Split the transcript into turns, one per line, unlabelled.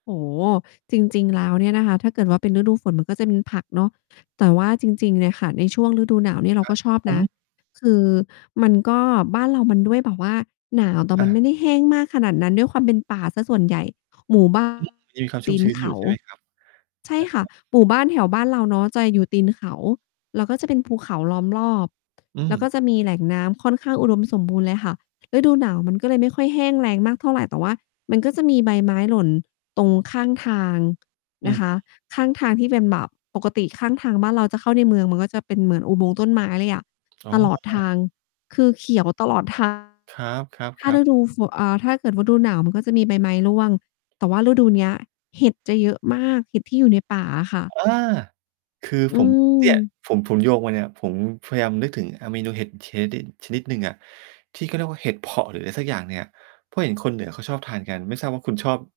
โอ้โฮ จริง ๆ แล้วเนี่ยนะคะ ถ้าเกิดว่าเป็นฤดูฝนมันก็จะมีผักเนาะ แต่ว่าจริง ๆ เนี่ยค่ะ ในช่วงฤดูหนาวเนี่ย เรา
ครั
ก
บ
็ชอบ
ผ
นะ
ม
คือมันก็ บ้านเรามันด้วยแบบว่าหนาว แต่
อ
มันไม
า
่ได้แห้งมากขนาดนั้น ด้วยความเป็นป่าเสียส่วนใหญ่ หมู่ บ้าน
มีความช
ต
ุ่
ี
มช
น
ื้น
เข
อยู่
า
ใช่ไหม ครับ?
ใช่ค่ะ
[unintelligible]
หมู่บ้านแถวบ้านเราเนาะ จะอยู่ตีนเขา แล้วก็จะเป็นภูเขาล้อมรอบ
อื
แล้ว
ม
ก็จะมีแหล่งน้ำค่อนข้างอุดมสมบูรณ์เลยค่ะ ฤดูหนาวมันก็เลยไม่ค่อยแห้งแล้งมากเท่าไร แต่ว่ามันก็จะมีใบไม้หล่นตรงข้างทาง
อ
น
ื้
ะ
อ
ค
ฮ
ะ
ือ
ข้างทางที่เป็นแบบ ปกติข้างทางบ้านเราจะเข้าในเมือง มันก็จะเป็นเหมือนอุโมงค์ต้นไม้เลยอะ
โอ้
ต
โ
ลอดท
ฮ
าง คือเขียวตลอด ทาง
ครั
ถ้า
บ ๆ ๆ
ฤดูฝน เอ่อ ถ้าเกิดฤดูหนาว มันก็จะมีใบไม้ร่วง แต่ว่าฤดูเนี้ย เห็ดจะเยอะมาก เห็ดที่อยู่ในป่าอะค่ะ
อา คือ
อื
ผม เนี่ย
ม
ผม ผมโยงมาเนี่ย ผมพยายามนึกถึง อ่า เมนูเห็ดเชเด็ด ชนิดหนึ่งอะ ที่เขาเรียกว่าเห็ดเผาะ หรืออะไรสักอย่างเนี่ย เพราะเห็นคนเหนือเขาชอบทานกัน ไม่ทราบว่าคุณชอบ